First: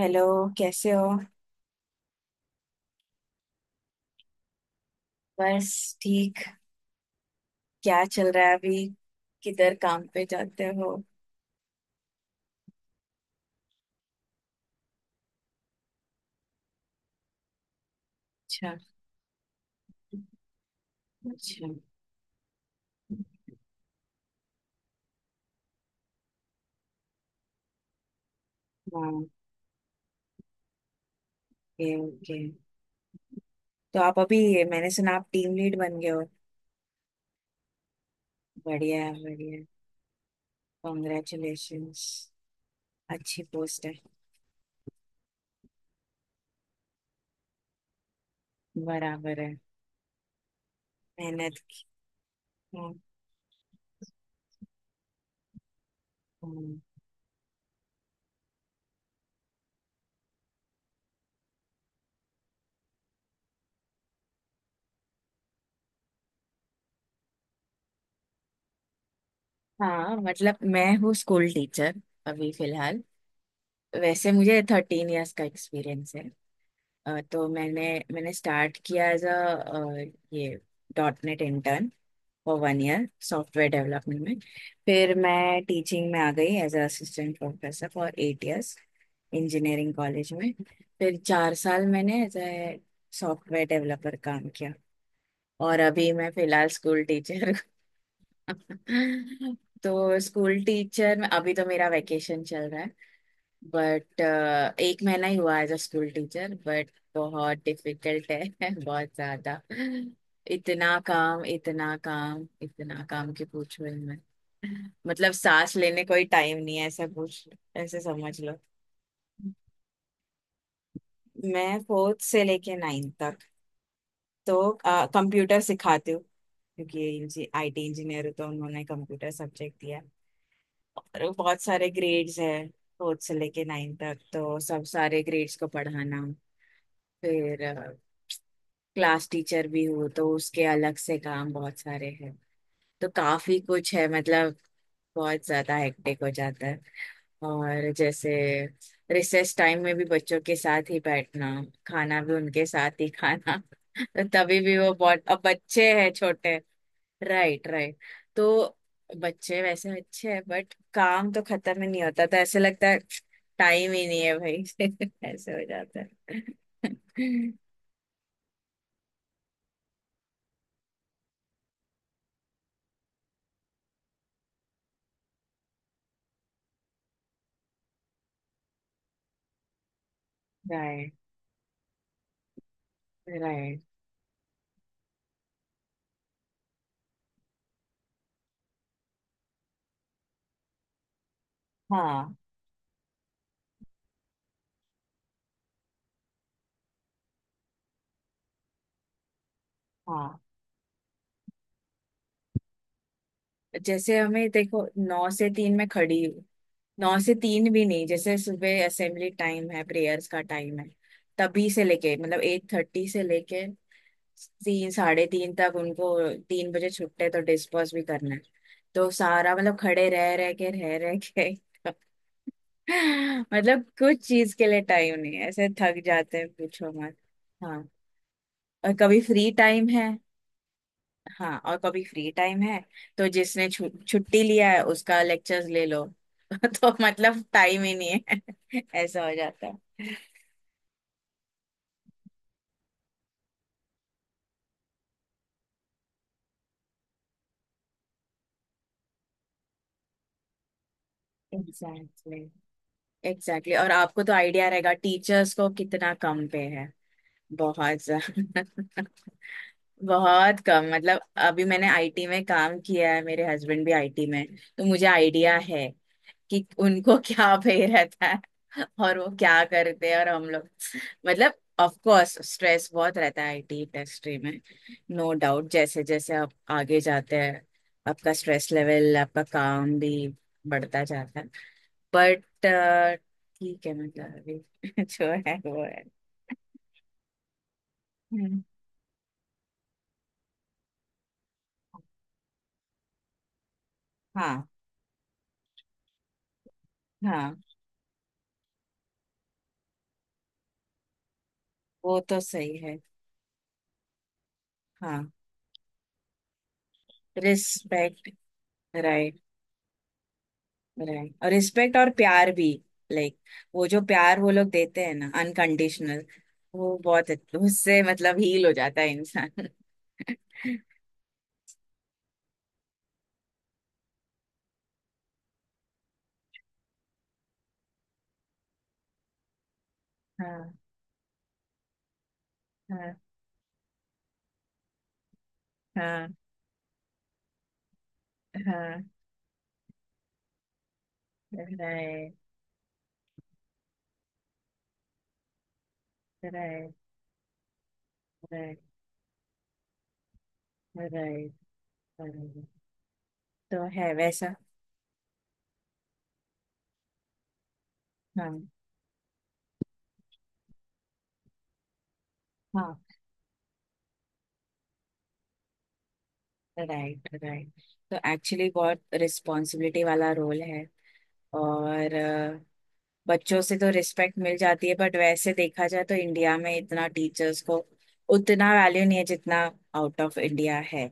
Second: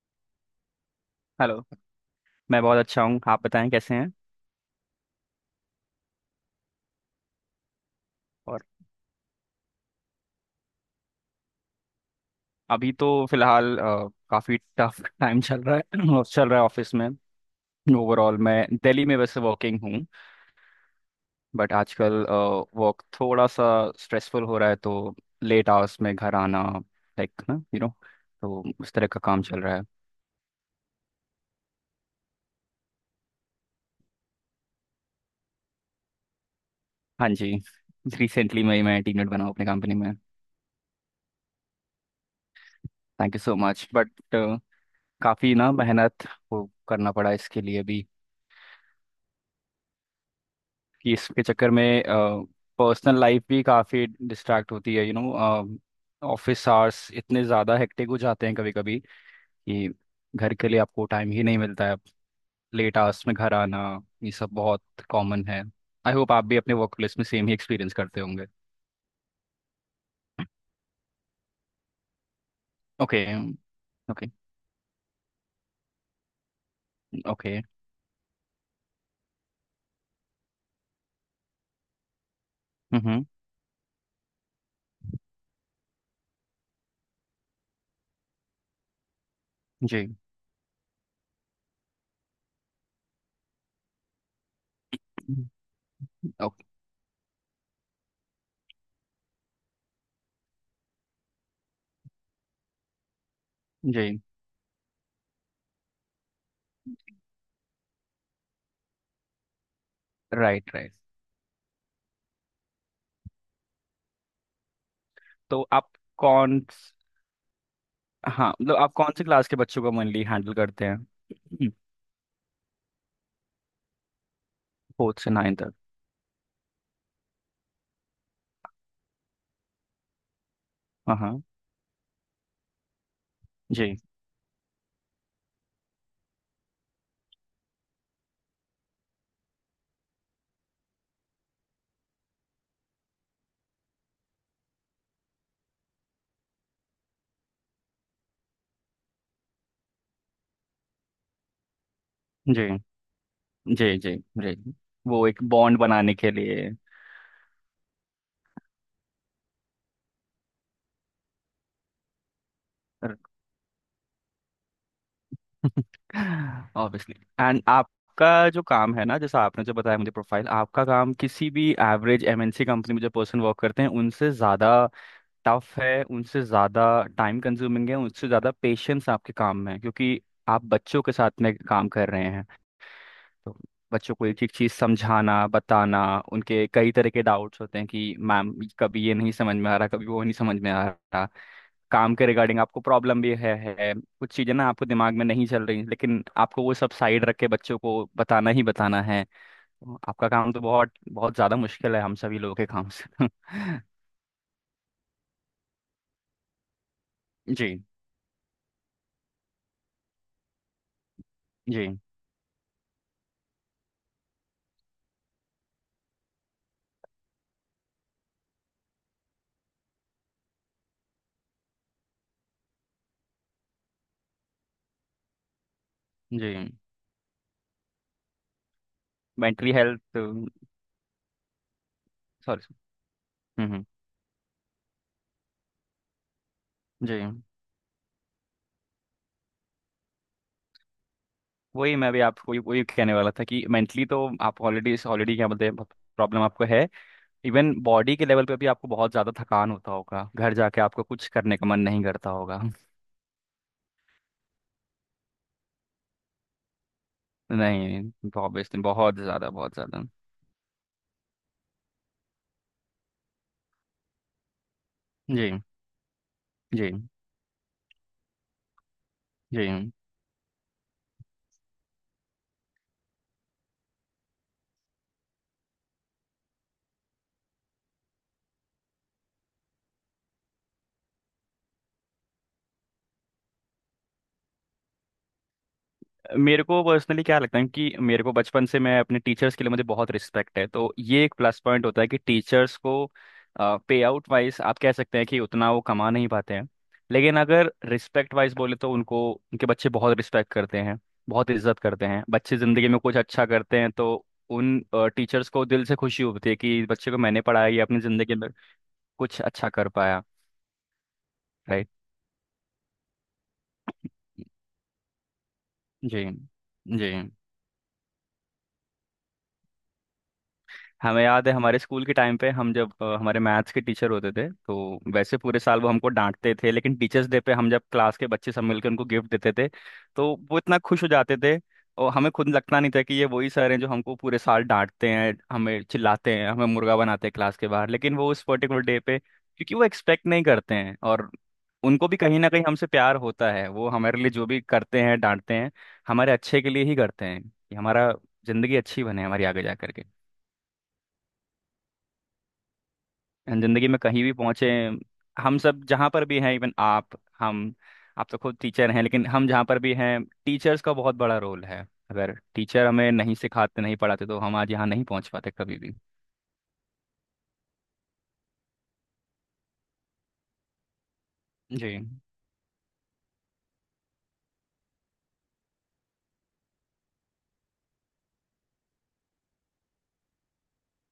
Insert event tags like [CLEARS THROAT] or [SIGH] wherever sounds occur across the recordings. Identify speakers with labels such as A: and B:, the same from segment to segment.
A: Hello. कैसे हो?
B: Hello. मैं बहुत अच्छा हूँ, आप बताएं कैसे हैं।
A: बस ठीक। क्या चल रहा है
B: और
A: अभी? किधर काम पे जाते हो?
B: अभी तो फिलहाल काफी टफ टाइम [LAUGHS] चल रहा है [CLEARS THROAT] और चल रहा है ऑफिस में। ओवरऑल मैं
A: अच्छा।
B: दिल्ली में वैसे वर्किंग हूँ,
A: अच्छा।
B: बट आजकल वर्क थोड़ा सा स्ट्रेसफुल हो रहा है तो लेट आवर्स में घर आना, लाइक ना तो उस तरह का
A: हाँ,
B: काम चल रहा है।
A: Okay okay. तो आप अभी, मैंने सुना आप टीम लीड बन गए हो।
B: हाँ जी, रिसेंटली मैं
A: बढ़िया है,
B: टीम लीड बना हूँ
A: बढ़िया है।
B: अपनी कंपनी में।
A: कॉन्ग्रेचुलेशंस।
B: थैंक यू
A: अच्छी
B: सो
A: पोस्ट
B: मच,
A: है।
B: बट काफ़ी ना मेहनत वो करना पड़ा इसके लिए भी
A: बराबर है।
B: कि इसके
A: मेहनत
B: चक्कर में
A: की।
B: पर्सनल लाइफ भी काफ़ी डिस्ट्रैक्ट होती है। Office
A: hmm.
B: आवर्स इतने ज़्यादा हेक्टिक हो जाते हैं कभी कभी कि घर के लिए आपको टाइम ही नहीं मिलता है। लेट आवर्स में घर आना, ये सब बहुत कॉमन है। आई होप आप भी अपने वर्क प्लेस में सेम ही एक्सपीरियंस करते होंगे।
A: हाँ, मतलब मैं हूँ स्कूल टीचर अभी फिलहाल।
B: ओके ओके
A: वैसे मुझे 13 इयर्स का एक्सपीरियंस है। तो
B: ओके।
A: मैंने मैंने स्टार्ट किया एज अ ये dot net intern for 1 year
B: hmm.
A: Software development में। फिर मैं टीचिंग में आ गई as a assistant professor for 8 years engineering
B: जी।
A: कॉलेज में। फिर 4 साल मैंने एज ए सॉफ्टवेयर डेवलपर काम किया। और अभी मैं
B: ओके।
A: फिलहाल स्कूल टीचर। [LAUGHS] तो स्कूल टीचर में अभी तो मेरा वेकेशन चल रहा है। बट
B: जी।
A: एक महीना ही हुआ as a school teacher, but बहुत डिफिकल्ट है। [LAUGHS] बहुत ज्यादा।
B: Right right.
A: इतना काम, इतना काम, इतना काम कि पूछो ही मत। मतलब
B: तो
A: सांस
B: आप
A: लेने कोई टाइम
B: कौन।
A: नहीं है, ऐसा पूछ, ऐसे समझ
B: हाँ
A: लो।
B: मतलब आप कौन से क्लास के बच्चों का मेनली हैंडल करते हैं।
A: मैं फोर्थ से लेके नाइन्थ तक तो
B: फोर्थ से नाइन
A: कंप्यूटर
B: तक।
A: सिखाती हूँ। क्योंकि आईटी इंजीनियर हूँ तो उन्होंने कंप्यूटर सब्जेक्ट दिया,
B: हाँ
A: और
B: हाँ।
A: बहुत सारे ग्रेड्स हैं। फोर्थ से लेके नाइन्थ तक तो सब सारे ग्रेड्स को पढ़ाना। फिर क्लास टीचर भी हूँ तो उसके अलग से काम बहुत सारे हैं। तो काफी कुछ है मतलब, बहुत ज्यादा हेक्टिक हो जाता है। और जैसे रिसेस टाइम में भी बच्चों के साथ ही बैठना, खाना भी उनके
B: जी
A: साथ ही खाना
B: जी
A: [LAUGHS]
B: जी
A: तो तभी
B: जी,
A: भी वो
B: वो
A: बहुत, अब
B: एक बॉन्ड
A: बच्चे हैं
B: बनाने के
A: छोटे।
B: लिए।
A: Right right. तो बच्चे वैसे अच्छे हैं बट काम तो खत्म ही नहीं होता, तो ऐसे लगता है
B: [LAUGHS]
A: टाइम ही नहीं है भाई। [LAUGHS] ऐसे हो जाता है। [LAUGHS]
B: ऑब्वियसली। एंड आपका जो काम है ना, जैसा आपने जो बताया मुझे, प्रोफाइल आपका, काम किसी भी एवरेज एमएनसी कंपनी में जो पर्सन वर्क करते हैं उनसे ज़्यादा टफ है, उनसे ज़्यादा टाइम कंज्यूमिंग है, उनसे ज़्यादा पेशेंस आपके काम में है, क्योंकि आप बच्चों के
A: राइट
B: साथ में काम कर रहे हैं। तो
A: राइट।
B: बच्चों को एक एक चीज़ समझाना, बताना, उनके कई तरह के डाउट्स होते हैं कि मैम कभी ये नहीं समझ में आ रहा, कभी वो नहीं समझ में आ रहा। काम के
A: हाँ
B: रिगार्डिंग आपको प्रॉब्लम भी है कुछ चीज़ें ना आपको दिमाग में नहीं चल रही, लेकिन आपको वो सब साइड रख के बच्चों को बताना ही बताना है। आपका
A: हाँ।
B: काम तो बहुत बहुत ज़्यादा मुश्किल है हम सभी लोगों के काम से। [LAUGHS]
A: जैसे हमें देखो, नौ से तीन में खड़ी हूँ। नौ से तीन
B: जी
A: भी नहीं, जैसे सुबह असेंबली टाइम है, प्रेयर्स का टाइम है, तभी से
B: जी
A: लेके मतलब 8:30 से लेके तीन साढ़े तीन तक उनको। तीन बजे छुट्टे तो डिस्पर्स भी करना है। तो सारा मतलब खड़े रह रह के [LAUGHS] मतलब कुछ चीज के लिए टाइम नहीं है। ऐसे थक जाते
B: जी।
A: हैं, पूछो मत। हाँ, और कभी फ्री
B: मेंटली
A: टाइम है।
B: हेल्थ।
A: हाँ और कभी फ्री टाइम
B: सॉरी।
A: है तो जिसने
B: हम्म।
A: छुट्टी लिया है उसका लेक्चर्स ले लो। [LAUGHS] तो
B: जी,
A: मतलब टाइम ही नहीं है। [LAUGHS] ऐसा हो जाता है।
B: वही मैं भी आपको वही वही कहने वाला था कि मेंटली तो आप ऑलरेडी ऑलरेडी क्या बोलते हैं, प्रॉब्लम आपको है। इवन बॉडी के लेवल पे भी आपको बहुत ज़्यादा थकान होता होगा, घर जाके आपको कुछ करने का मन नहीं
A: एग्जैक्टली
B: करता
A: exactly।
B: होगा।
A: Exactly exactly। और आपको तो आइडिया रहेगा टीचर्स को कितना कम पे है।
B: नहीं,
A: बहुत
B: ऑब्वियसली
A: ज्यादा।
B: बहुत ज्यादा बहुत ज्यादा।
A: [LAUGHS] बहुत कम मतलब। अभी मैंने आईटी में काम किया है, मेरे हस्बैंड भी आईटी में, तो मुझे आइडिया
B: जी
A: है कि
B: जी
A: उनको [LAUGHS] क्या भय रहता है और वो क्या
B: जी।
A: करते हैं, और हम लोग, मतलब ऑफ कोर्स स्ट्रेस बहुत रहता है आईटी इंडस्ट्री में। नो डाउट, जैसे जैसे आप आगे जाते हैं, आपका स्ट्रेस लेवल, आपका काम भी बढ़ता जाता है। बट ठीक है मतलब, अभी [LAUGHS] जो है वो है।
B: मेरे को पर्सनली क्या लगता है कि मेरे को
A: हम्म।
B: बचपन से, मैं अपने टीचर्स के लिए, मुझे बहुत रिस्पेक्ट है, तो ये एक प्लस पॉइंट होता है कि टीचर्स को पे आउट वाइज
A: हाँ।
B: आप कह सकते हैं कि उतना वो कमा नहीं पाते हैं, लेकिन
A: हाँ,
B: अगर रिस्पेक्ट वाइज बोले तो उनको उनके बच्चे बहुत रिस्पेक्ट करते हैं, बहुत इज्जत करते
A: वो
B: हैं।
A: तो
B: बच्चे
A: सही
B: जिंदगी
A: है।
B: में कुछ अच्छा करते हैं तो उन
A: हाँ,
B: टीचर्स को दिल से खुशी होती है कि बच्चे को मैंने पढ़ाया, ये अपनी
A: रिस्पेक्ट।
B: जिंदगी में
A: राइट
B: कुछ अच्छा कर पाया।
A: राइट। और
B: राइट।
A: रिस्पेक्ट और प्यार भी। लाइक, वो जो प्यार वो लोग देते हैं ना अनकंडीशनल,
B: जी
A: वो
B: जी।
A: बहुत उससे मतलब हील हो जाता है इंसान। [LAUGHS]
B: हमें याद है हमारे स्कूल के टाइम पे, हम जब हमारे मैथ्स के टीचर होते थे तो वैसे पूरे साल वो हमको डांटते थे, लेकिन टीचर्स डे पे हम जब क्लास के बच्चे सब मिलकर उनको गिफ्ट देते थे, तो वो
A: हाँ
B: इतना खुश हो जाते थे। और हमें खुद लगता नहीं था
A: हाँ।
B: कि ये वही सर हैं जो हमको पूरे साल डांटते हैं, हमें
A: हाँ
B: चिल्लाते हैं, हमें मुर्गा बनाते हैं क्लास के बाहर, लेकिन वो उस पर्टिकुलर डे
A: हाँ।
B: पे क्योंकि वो एक्सपेक्ट नहीं करते हैं, और उनको भी
A: राइट
B: कहीं ना कहीं हमसे प्यार होता है। वो हमारे लिए जो भी करते हैं, डांटते हैं, हमारे अच्छे के लिए
A: राइट।
B: ही करते हैं कि हमारा जिंदगी
A: राइट
B: अच्छी बने, हमारी आगे जा करके
A: राइट राइट। तो
B: जिंदगी में
A: है
B: कहीं भी
A: वैसा।
B: पहुंचे। हम सब जहाँ पर भी हैं, इवन आप, हम, आप तो
A: हाँ
B: खुद टीचर हैं, लेकिन हम जहाँ पर भी हैं टीचर्स का बहुत बड़ा रोल है। अगर टीचर
A: हाँ।
B: हमें नहीं सिखाते, नहीं पढ़ाते, तो हम आज यहाँ नहीं पहुंच पाते कभी भी।
A: Right right. तो एक्चुअली बहुत रिस्पॉन्सिबिलिटी वाला रोल है।
B: जी।
A: और बच्चों से तो रिस्पेक्ट मिल जाती है बट वैसे देखा जाए तो इंडिया में इतना टीचर्स को उतना वैल्यू नहीं है जितना आउट ऑफ इंडिया है।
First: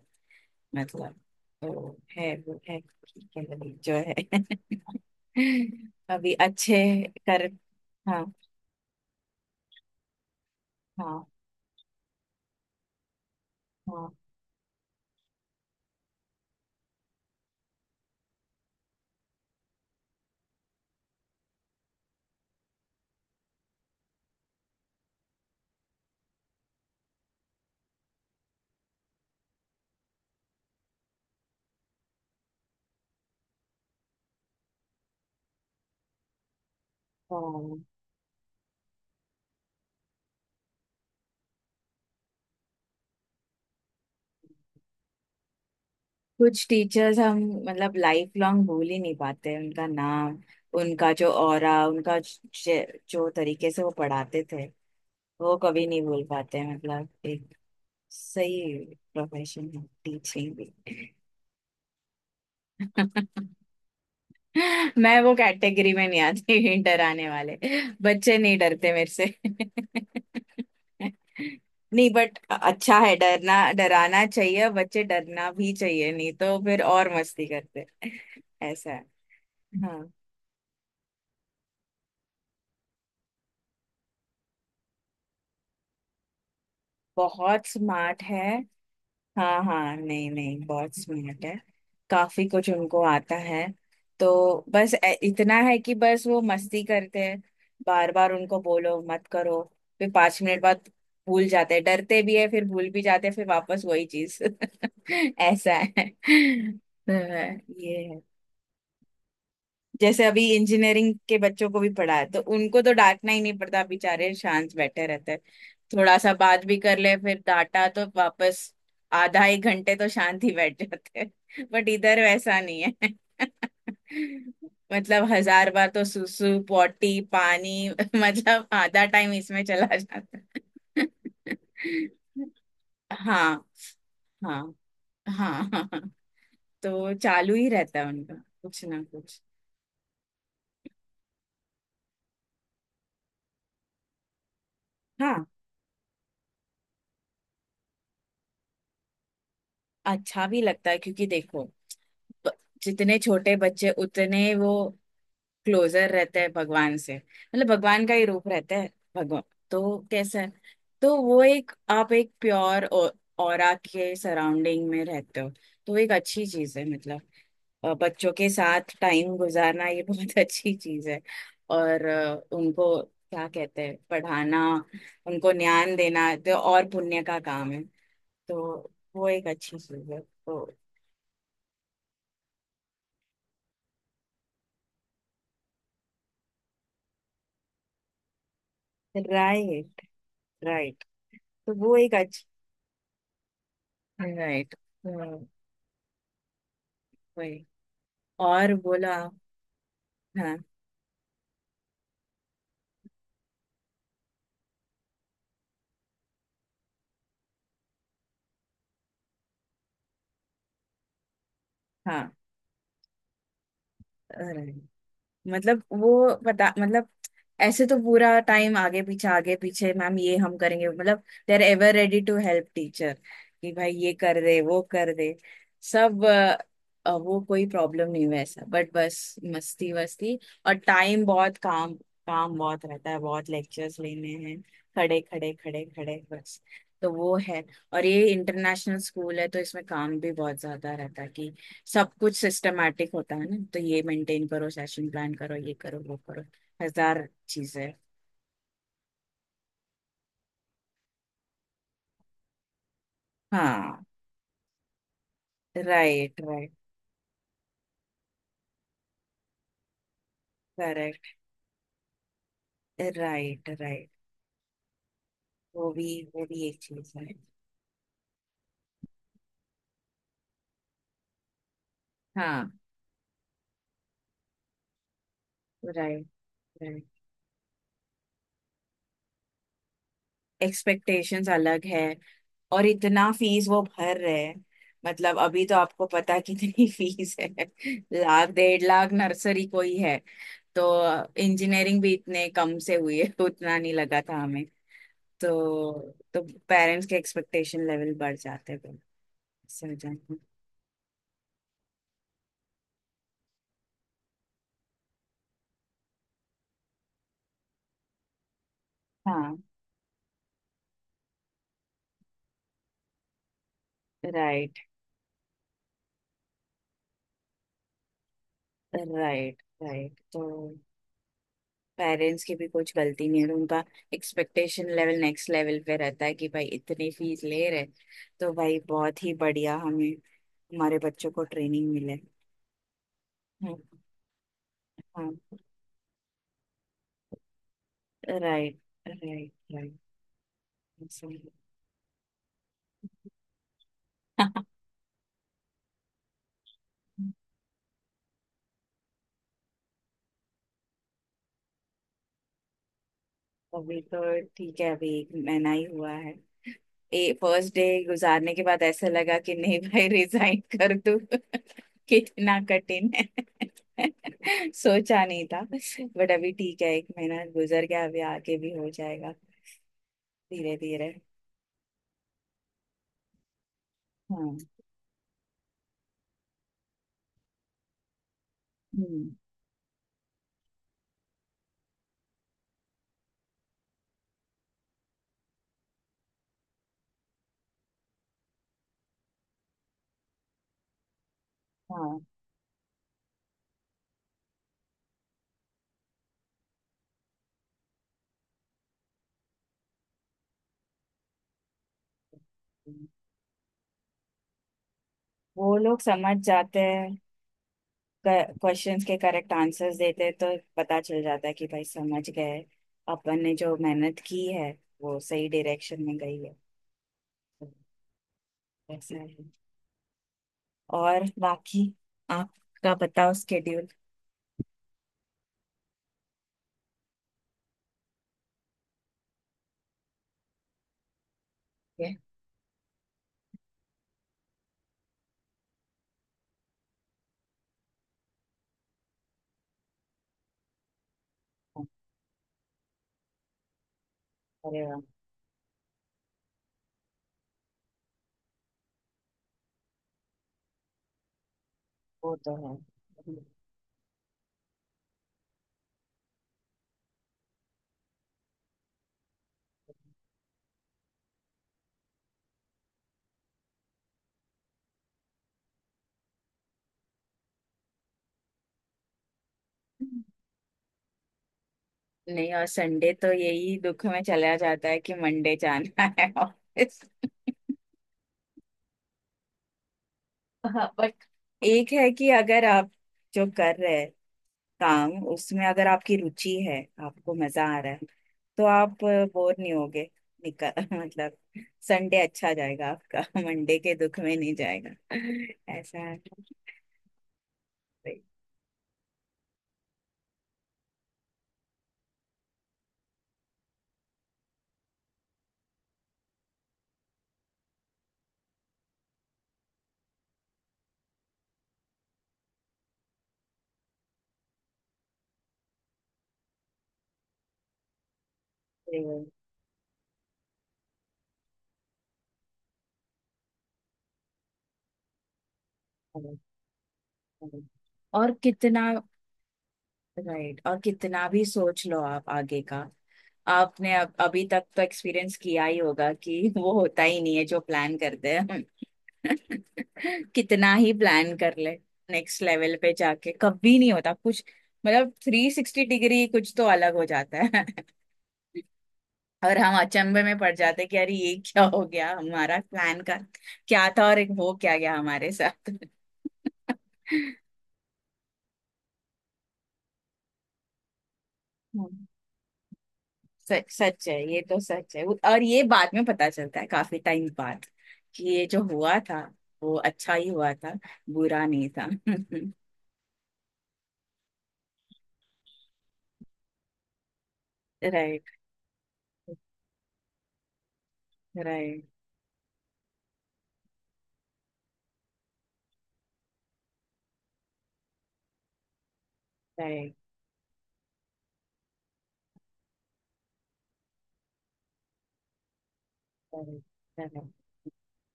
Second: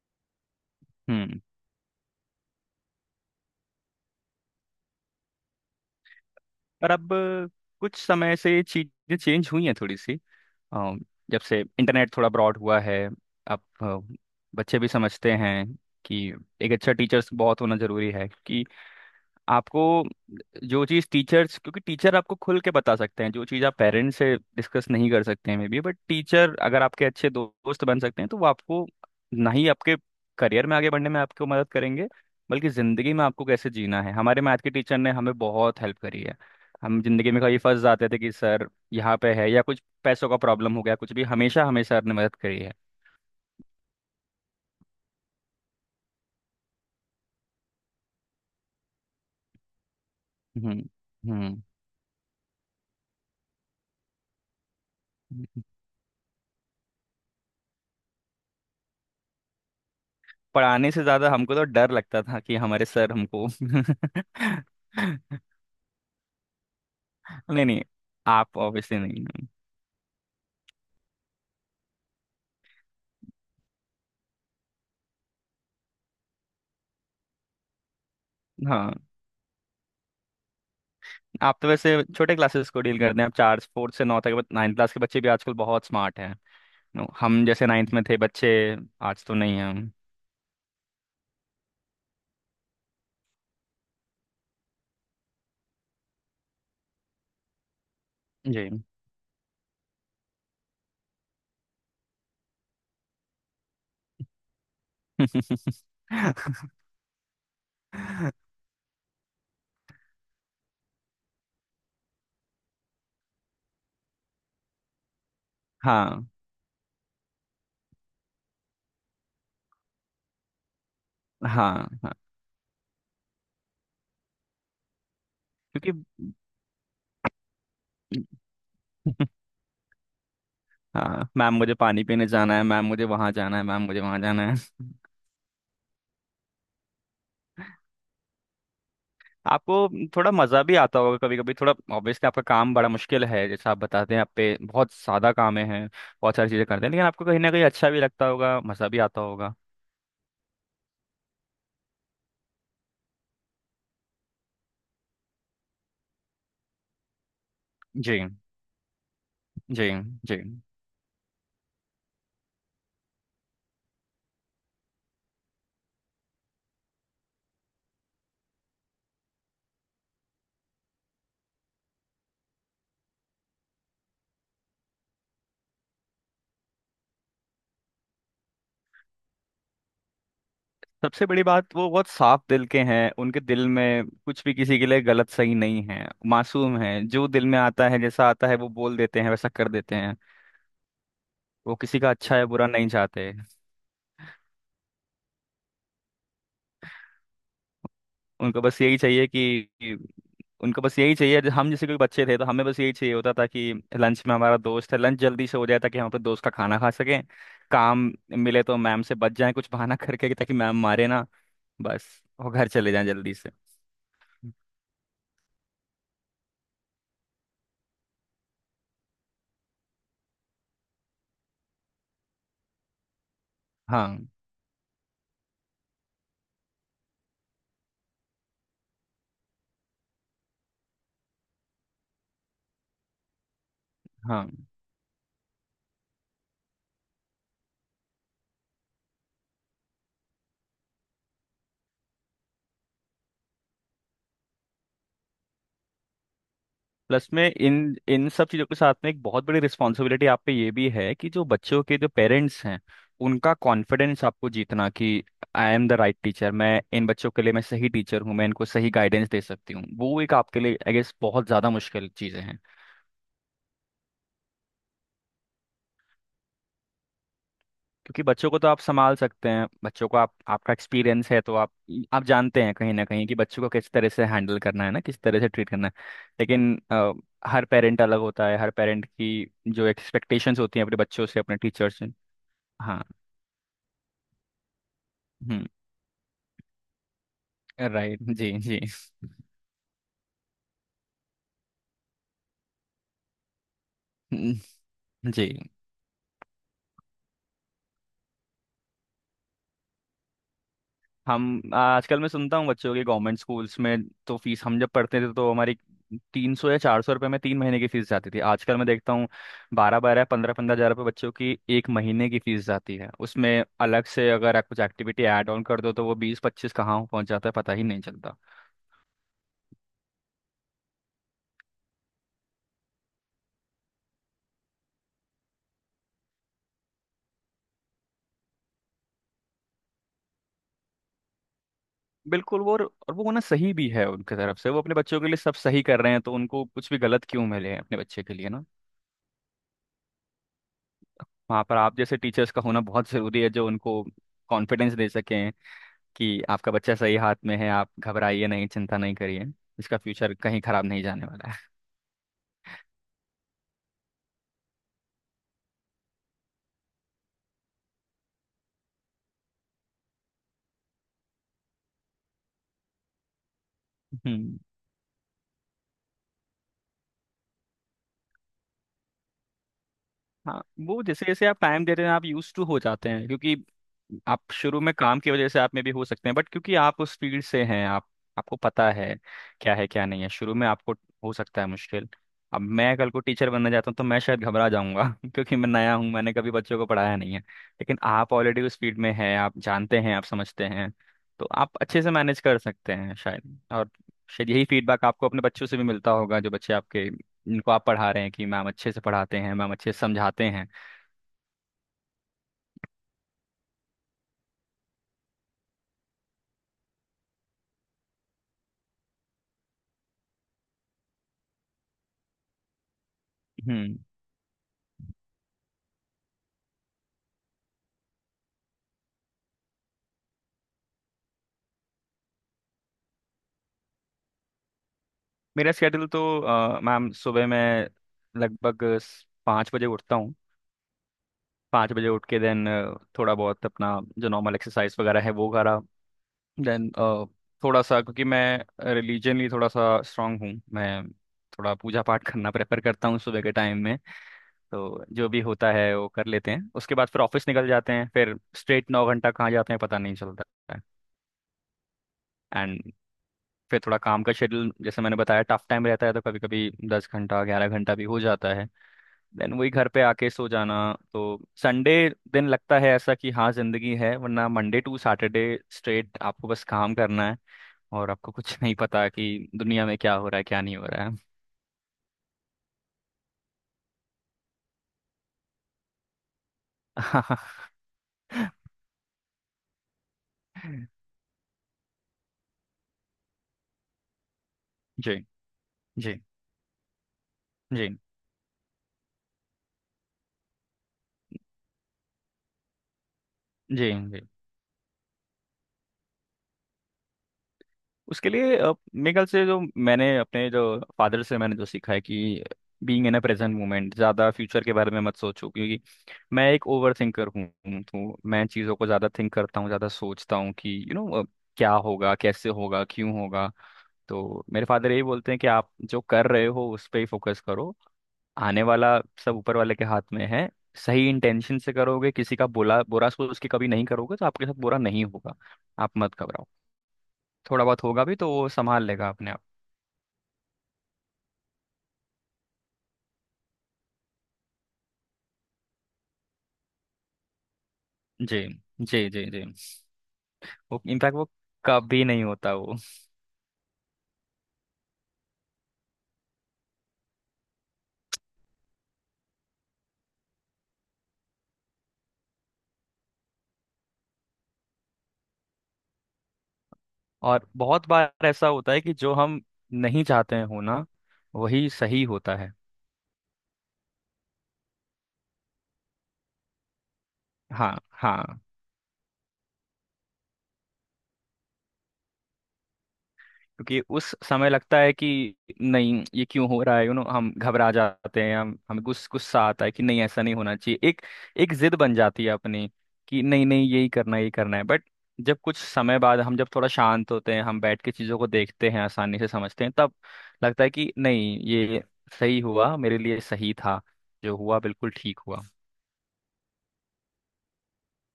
A: मतलब,
B: हम्म।
A: तो है वो है। ठीक है भाई, जो है। [LAUGHS] अभी अच्छे
B: पर अब
A: कर।
B: कुछ
A: हाँ
B: समय से चीज़ें चेंज हुई हैं थोड़ी सी। अ,
A: हाँ।
B: जब से इंटरनेट थोड़ा ब्रॉड हुआ है, अब
A: हाँ
B: बच्चे भी समझते हैं कि एक अच्छा टीचर्स बहुत होना जरूरी है कि आपको जो चीज़, टीचर्स, क्योंकि टीचर आपको खुल के बता सकते हैं जो चीज़ आप पेरेंट्स से डिस्कस नहीं कर सकते हैं मे बी, बट टीचर अगर आपके अच्छे दोस्त बन सकते हैं तो वो आपको ना ही आपके करियर में आगे बढ़ने में आपको मदद करेंगे, बल्कि ज़िंदगी में आपको कैसे जीना है। हमारे मैथ के टीचर ने हमें बहुत हेल्प करी है। हम ज़िंदगी में कहीं फंस
A: हाँ।
B: जाते थे कि सर यहाँ पे है या कुछ पैसों का प्रॉब्लम हो गया, कुछ भी, हमेशा हमें सर ने मदद करी है।
A: कुछ टीचर्स हम मतलब लाइफ लॉन्ग भूल ही नहीं पाते उनका नाम,
B: हम्म
A: उनका जो
B: हम्म
A: ऑरा, उनका जो तरीके से वो पढ़ाते थे वो
B: हम्म।
A: कभी नहीं भूल पाते। मतलब एक सही प्रोफेशन है टीचिंग भी।
B: पढ़ाने से ज़्यादा हमको तो डर लगता था कि हमारे सर
A: [LAUGHS]
B: हमको।
A: मैं वो
B: [LAUGHS]
A: कैटेगरी में नहीं आती, [LAUGHS] डराने वाले।
B: नहीं नहीं,
A: बच्चे नहीं
B: आप
A: डरते
B: ऑब्वियसली
A: मेरे
B: नहीं
A: से।
B: हैं।
A: [LAUGHS] नहीं बट अच्छा है डरना, डराना चाहिए बच्चे, डरना भी चाहिए नहीं तो फिर और मस्ती करते। [LAUGHS] ऐसा
B: हाँ।
A: है। हाँ
B: आप तो वैसे छोटे क्लासेस को डील करते हैं। आप चार फोर्थ से नौ तक नाइन्थ क्लास के बच्चे भी आजकल बहुत स्मार्ट हैं। नो, हम
A: बहुत
B: जैसे नाइन्थ में थे
A: स्मार्ट है।
B: बच्चे आज तो नहीं
A: हाँ
B: हैं हम।
A: हाँ नहीं नहीं बहुत स्मार्ट है, काफी कुछ उनको आता है। तो बस इतना है कि बस वो मस्ती करते हैं, बार बार उनको
B: जी।
A: बोलो मत करो, फिर 5 मिनट बाद भूल जाते हैं, डरते भी है फिर भूल भी जाते हैं फिर वापस वही चीज। [LAUGHS] ऐसा है
B: [LAUGHS]
A: तो ये है। जैसे अभी इंजीनियरिंग के बच्चों को भी पढ़ा है तो उनको तो डांटना ही नहीं पड़ता, बेचारे शांत बैठे रहते हैं, थोड़ा
B: हाँ
A: सा बात भी कर ले फिर डांटा तो वापस आधा एक घंटे तो शांत ही बैठ जाते हैं। [LAUGHS] बट
B: हाँ हाँ।
A: इधर वैसा नहीं है। [LAUGHS] मतलब हजार बार
B: क्योंकि
A: तो सुसु पॉटी पानी [LAUGHS] मतलब आधा टाइम
B: [LAUGHS]
A: इसमें चला जाता है।
B: हाँ मैम मुझे पानी पीने जाना है, मैम मुझे
A: [LAUGHS]
B: वहाँ जाना है,
A: हाँ
B: मैम मुझे वहाँ जाना है।
A: हाँ। हाँ हाँ। तो चालू ही रहता है उनका कुछ ना कुछ।
B: आपको थोड़ा मज़ा भी आता होगा कभी कभी थोड़ा, ऑब्वियसली आपका काम बड़ा मुश्किल है जैसा आप बताते हैं, आप पे बहुत सादा
A: हाँ
B: काम है, बहुत सारी चीज़ें करते हैं, लेकिन आपको कहीं ना कहीं अच्छा भी लगता होगा, मज़ा भी आता होगा।
A: अच्छा भी लगता है क्योंकि देखो, ब- जितने छोटे बच्चे उतने वो क्लोजर रहते हैं भगवान से, मतलब भगवान का
B: जी
A: ही रूप रहता है भगवान।
B: जी
A: तो
B: जी।
A: कैसा है। तो वो एक, आप एक प्योर ऑरा के सराउंडिंग में रहते हो, तो एक अच्छी चीज है मतलब। बच्चों के साथ टाइम गुजारना ये बहुत [LAUGHS] अच्छी चीज है। और उनको क्या कहते हैं पढ़ाना, उनको ज्ञान देना तो और पुण्य का काम है, तो वो एक अच्छी चीज है। तो
B: सबसे बड़ी बात वो बहुत साफ दिल के हैं, उनके दिल में कुछ भी किसी के लिए गलत सही नहीं है। मासूम है, जो दिल में आता है जैसा आता है वो बोल देते हैं, वैसा कर देते
A: राइट
B: हैं।
A: राइट। तो
B: वो
A: वो
B: किसी का
A: एक।
B: अच्छा या बुरा नहीं चाहते।
A: राइट। वही,
B: उनको
A: और
B: बस यही
A: बोला।
B: चाहिए कि,
A: हाँ
B: उनको बस यही चाहिए, हम जैसे कोई बच्चे थे तो हमें बस यही चाहिए होता था कि लंच में हमारा दोस्त है, लंच जल्दी से हो जाए ताकि हम अपने दोस्त का खाना खा सकें। काम मिले तो मैम से बच जाएं, कुछ बहाना [LAUGHS] करके, कि ताकि मैम मारे ना, बस
A: हाँ।
B: वो घर चले जाएं जल्दी से।
A: राइट। मतलब वो पता मतलब ऐसे तो पूरा टाइम आगे पीछे मैम ये हम करेंगे, मतलब they are ever ready to help teacher कि भाई ये
B: हाँ
A: कर दे, वो कर दे, सब वो कोई प्रॉब्लम नहीं वैसा बट बस मस्ती वस्ती। और टाइम बहुत काम, काम बहुत रहता है, बहुत लेक्चर्स लेने
B: हाँ।
A: हैं, खड़े खड़े खड़े खड़े बस, तो वो है। और ये इंटरनेशनल स्कूल है तो इसमें काम भी बहुत ज्यादा रहता है कि सब कुछ सिस्टमेटिक होता है ना, तो ये मेंटेन करो, सेशन प्लान करो, ये करो वो करो, हजार
B: प्लस में, इन
A: चीजें।
B: इन सब चीज़ों के साथ में एक बहुत बड़ी रिस्पॉन्सिबिलिटी आप पे ये भी है कि जो बच्चों के जो पेरेंट्स हैं, उनका
A: हाँ
B: कॉन्फिडेंस आपको जीतना, कि I am the right
A: right
B: teacher,
A: right.
B: मैं इन बच्चों के लिए मैं सही टीचर हूँ, मैं इनको सही गाइडेंस दे सकती हूँ। वो एक आपके लिए आई गेस
A: करेक्ट।
B: बहुत ज़्यादा मुश्किल चीज़ें हैं।
A: Right right. वो भी, वो भी एक चीज है।
B: क्योंकि बच्चों को तो आप संभाल सकते हैं, बच्चों को आप, आपका एक्सपीरियंस है तो आप जानते
A: हाँ
B: हैं कहीं ना कहीं कि बच्चों को किस तरह से हैंडल करना है ना, किस तरह से ट्रीट करना है।
A: राइट
B: लेकिन
A: राइट।
B: हर पेरेंट अलग होता है, हर पेरेंट की जो एक्सपेक्टेशंस होती हैं अपने बच्चों से,
A: एक्सपेक्टेशंस
B: अपने
A: अलग है,
B: टीचर्स।
A: और
B: हाँ।
A: इतना फीस वो भर रहे हैं, मतलब अभी
B: हम्म।
A: तो आपको पता कितनी [LAUGHS] फीस है।
B: राइट।
A: लाख
B: जी जी।
A: डेढ़ लाख नर्सरी कोई है तो। इंजीनियरिंग भी इतने कम से हुई है तो उतना नहीं लगा था हमें।
B: हम्म। जी।
A: तो पेरेंट्स के एक्सपेक्टेशन लेवल बढ़ जाते हैं फिर, इससे हो जाता है।
B: हम आजकल, मैं सुनता हूँ बच्चों के, गवर्नमेंट स्कूल्स में तो फीस, हम जब पढ़ते थे तो हमारी 300 या 400 रुपये में 3 महीने की फीस जाती थी, आजकल मैं देखता हूँ
A: हाँ
B: 12-12 15-15 हज़ार रुपये बच्चों की 1 महीने की फीस जाती है, उसमें अलग से अगर आप
A: राइट
B: कुछ एक्टिविटी ऐड ऑन कर दो तो वो 20-25 कहाँ पहुँच जाता है पता ही नहीं चलता।
A: Right right. तो पेरेंट्स की भी कुछ गलती नहीं है, तो उनका एक्सपेक्टेशन लेवल नेक्स्ट लेवल पे रहता है कि भाई इतनी फीस ले रहे तो भाई बहुत ही बढ़िया हमें हमारे बच्चों को ट्रेनिंग मिले।
B: बिल्कुल। वो और वो होना सही
A: हम्म,
B: भी है उनकी तरफ से, वो अपने बच्चों के
A: हाँ
B: लिए सब सही कर रहे हैं, तो उनको कुछ भी गलत क्यों मिले अपने बच्चे के लिए।
A: Right right right.
B: वहाँ पर आप जैसे टीचर्स का होना बहुत ज़रूरी है जो उनको
A: [LAUGHS]
B: कॉन्फिडेंस दे सकें कि आपका बच्चा सही हाथ में है, आप घबराइए नहीं, चिंता नहीं करिए, इसका फ्यूचर कहीं खराब नहीं जाने वाला
A: अभी तो ठीक है, अभी एक महीना ही हुआ है। ए फर्स्ट डे गुजारने के बाद ऐसा लगा कि नहीं भाई रिजाइन कर दूं, [LAUGHS] कितना कठिन है।
B: है।
A: [LAUGHS]
B: [LAUGHS]
A: सोचा नहीं था बट अभी ठीक है, एक महीना गुजर गया, अभी आगे भी हो जाएगा
B: हाँ,
A: धीरे
B: वो
A: धीरे।
B: जैसे जैसे आप टाइम दे रहे हैं, आप यूज टू हो जाते हैं क्योंकि आप
A: हाँ
B: शुरू में काम की वजह से आप में भी हो सकते हैं, बट क्योंकि आप उस फील्ड से हैं, आप, आपको पता
A: हम्म
B: है क्या नहीं है। शुरू में आपको हो सकता है मुश्किल। अब मैं कल को टीचर बनना चाहता हूँ तो मैं शायद घबरा जाऊंगा [LAUGHS] क्योंकि मैं नया हूँ, मैंने कभी बच्चों को पढ़ाया नहीं है, लेकिन आप ऑलरेडी उस फील्ड में हैं, आप जानते हैं, आप समझते हैं, तो आप अच्छे से
A: हाँ,
B: मैनेज कर सकते हैं शायद। और शायद यही फीडबैक आपको अपने बच्चों से भी मिलता होगा, जो बच्चे आपके इनको आप पढ़ा रहे हैं, कि मैम अच्छे से पढ़ाते हैं, मैम अच्छे से समझाते हैं।
A: वो लोग समझ जाते हैं, क्वेश्चंस के करेक्ट आंसर्स देते हैं तो पता चल जाता है कि भाई समझ गए, अपन ने जो
B: हम्म।
A: मेहनत की है वो सही डायरेक्शन में गई है। तो ऐसा है, और बाकी आपका बताओ स्केड्यूल।
B: मेरा स्केड्यूल तो मैम सुबह मैं लगभग स- 5 बजे उठता हूँ। 5 बजे
A: है।
B: उठ के देन थोड़ा बहुत अपना जो नॉर्मल एक्सरसाइज वगैरह है वो करा, देन थोड़ा सा, क्योंकि मैं रिलीजनली थोड़ा सा स्ट्रांग हूँ, मैं थोड़ा पूजा पाठ करना प्रेफर करता हूँ सुबह के टाइम में,
A: अरे वाह,
B: तो जो भी होता है वो कर लेते हैं। उसके बाद फिर ऑफिस निकल जाते हैं। फिर स्ट्रेट 9 घंटा कहाँ जाते हैं पता नहीं चलता है।
A: वो तो है।
B: एंड फिर थोड़ा काम का शेड्यूल, जैसे मैंने बताया टफ टाइम रहता है तो कभी कभी 10 घंटा 11 घंटा भी हो जाता है। देन वही घर पे आके सो जाना। तो संडे दिन लगता है ऐसा कि हाँ जिंदगी है, वरना मंडे टू सैटरडे स्ट्रेट आपको बस काम करना है, और आपको कुछ नहीं पता कि दुनिया में क्या हो रहा है क्या नहीं हो रहा
A: नहीं और संडे तो यही दुख में चला जाता है कि मंडे जाना [LAUGHS] है ऑफिस।
B: है।
A: हाँ बट एक है कि अगर आप जो कर रहे हैं
B: [LAUGHS]
A: काम
B: जी
A: उसमें अगर आपकी
B: जी
A: रुचि है, आपको मजा आ रहा
B: जी
A: है तो आप बोर नहीं होगे, निकल [LAUGHS] मतलब संडे अच्छा जाएगा आपका, मंडे
B: जी
A: के दुख
B: जी।
A: में नहीं जाएगा। ऐसा है।
B: उसके लिए मेरे ख्याल से जो मैंने अपने जो फादर से मैंने जो सीखा है कि being in a present moment, ज़्यादा फ्यूचर के बारे में मत सोचो, क्योंकि मैं एक ओवर थिंकर हूँ, तो मैं चीज़ों को ज़्यादा थिंक करता हूँ, ज़्यादा सोचता हूँ कि क्या होगा, कैसे होगा, क्यों होगा। तो मेरे फादर यही बोलते हैं कि आप जो कर रहे हो उस पर ही फोकस करो, आने वाला सब ऊपर वाले के हाथ में है। सही इंटेंशन से करोगे, किसी का बुरा बुरा सोच के कभी नहीं करोगे तो आपके साथ बुरा नहीं होगा। आप मत घबराओ,
A: [LAUGHS]
B: थोड़ा बहुत होगा भी तो
A: और
B: वो संभाल
A: कितना
B: लेगा अपने आप।
A: राइट, और कितना भी सोच लो आप आगे का, आपने अब अभी तक तो एक्सपीरियंस किया ही होगा कि [LAUGHS] वो होता ही नहीं है जो प्लान करते
B: जी
A: हैं हम।
B: जी जी जी।
A: [LAUGHS] कितना
B: वो
A: ही
B: इनफैक्ट वो
A: प्लान कर ले,
B: कभी नहीं
A: नेक्स्ट
B: होता
A: लेवल
B: वो।
A: पे जाके कभी नहीं होता कुछ, मतलब 360 डिग्री कुछ तो अलग हो जाता है। [LAUGHS] और हम अचंभे में पड़ जाते हैं कि अरे ये क्या हो गया हमारा प्लान का क्या था और एक हो क्या गया हमारे साथ।
B: और बहुत बार ऐसा होता है कि जो हम नहीं चाहते हैं होना, वही सही
A: [LAUGHS]
B: होता है।
A: सच सच है, ये तो सच है। और ये बाद में पता चलता है काफी टाइम बाद
B: हाँ
A: कि
B: हाँ।
A: ये जो हुआ था वो अच्छा ही हुआ था, बुरा नहीं था। [LAUGHS]
B: क्योंकि उस समय लगता है कि नहीं ये क्यों हो रहा है, हम घबरा जाते
A: राइट
B: हैं, हम हमें गुस्सा गुस्सा आता है कि नहीं ऐसा नहीं होना चाहिए, एक एक जिद
A: राइट।
B: बन जाती है अपनी कि नहीं नहीं यही करना है, यही करना है। बट जब कुछ समय बाद हम जब थोड़ा शांत होते हैं, हम बैठ के चीज़ों को देखते हैं, आसानी से समझते हैं, तब
A: राइट
B: लगता है कि नहीं ये सही हुआ, मेरे लिए सही था, जो हुआ बिल्कुल ठीक हुआ।
A: राइट।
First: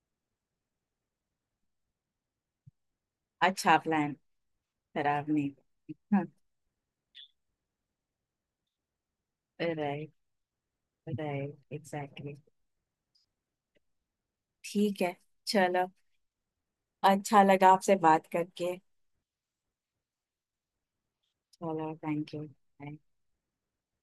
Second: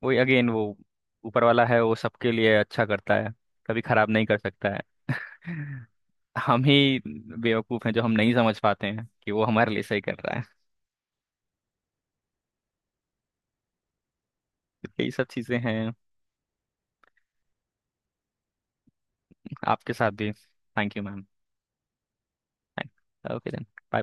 B: वही अगेन, वो ऊपर वाला है वो सबके लिए अच्छा करता है,
A: अच्छा
B: कभी खराब
A: प्लान
B: नहीं कर सकता है।
A: खराब नहीं। हाँ
B: [LAUGHS] हम ही बेवकूफ हैं जो हम नहीं समझ पाते हैं कि वो हमारे लिए सही
A: राइट
B: कर रहा है।
A: Right exactly. [LAUGHS] ठीक
B: यही
A: है,
B: सब चीजें
A: चलो,
B: हैं।
A: अच्छा लगा आपसे बात करके,
B: आपके साथ भी, थैंक यू मैम।
A: चलो thank you.
B: Okay then, bye bye.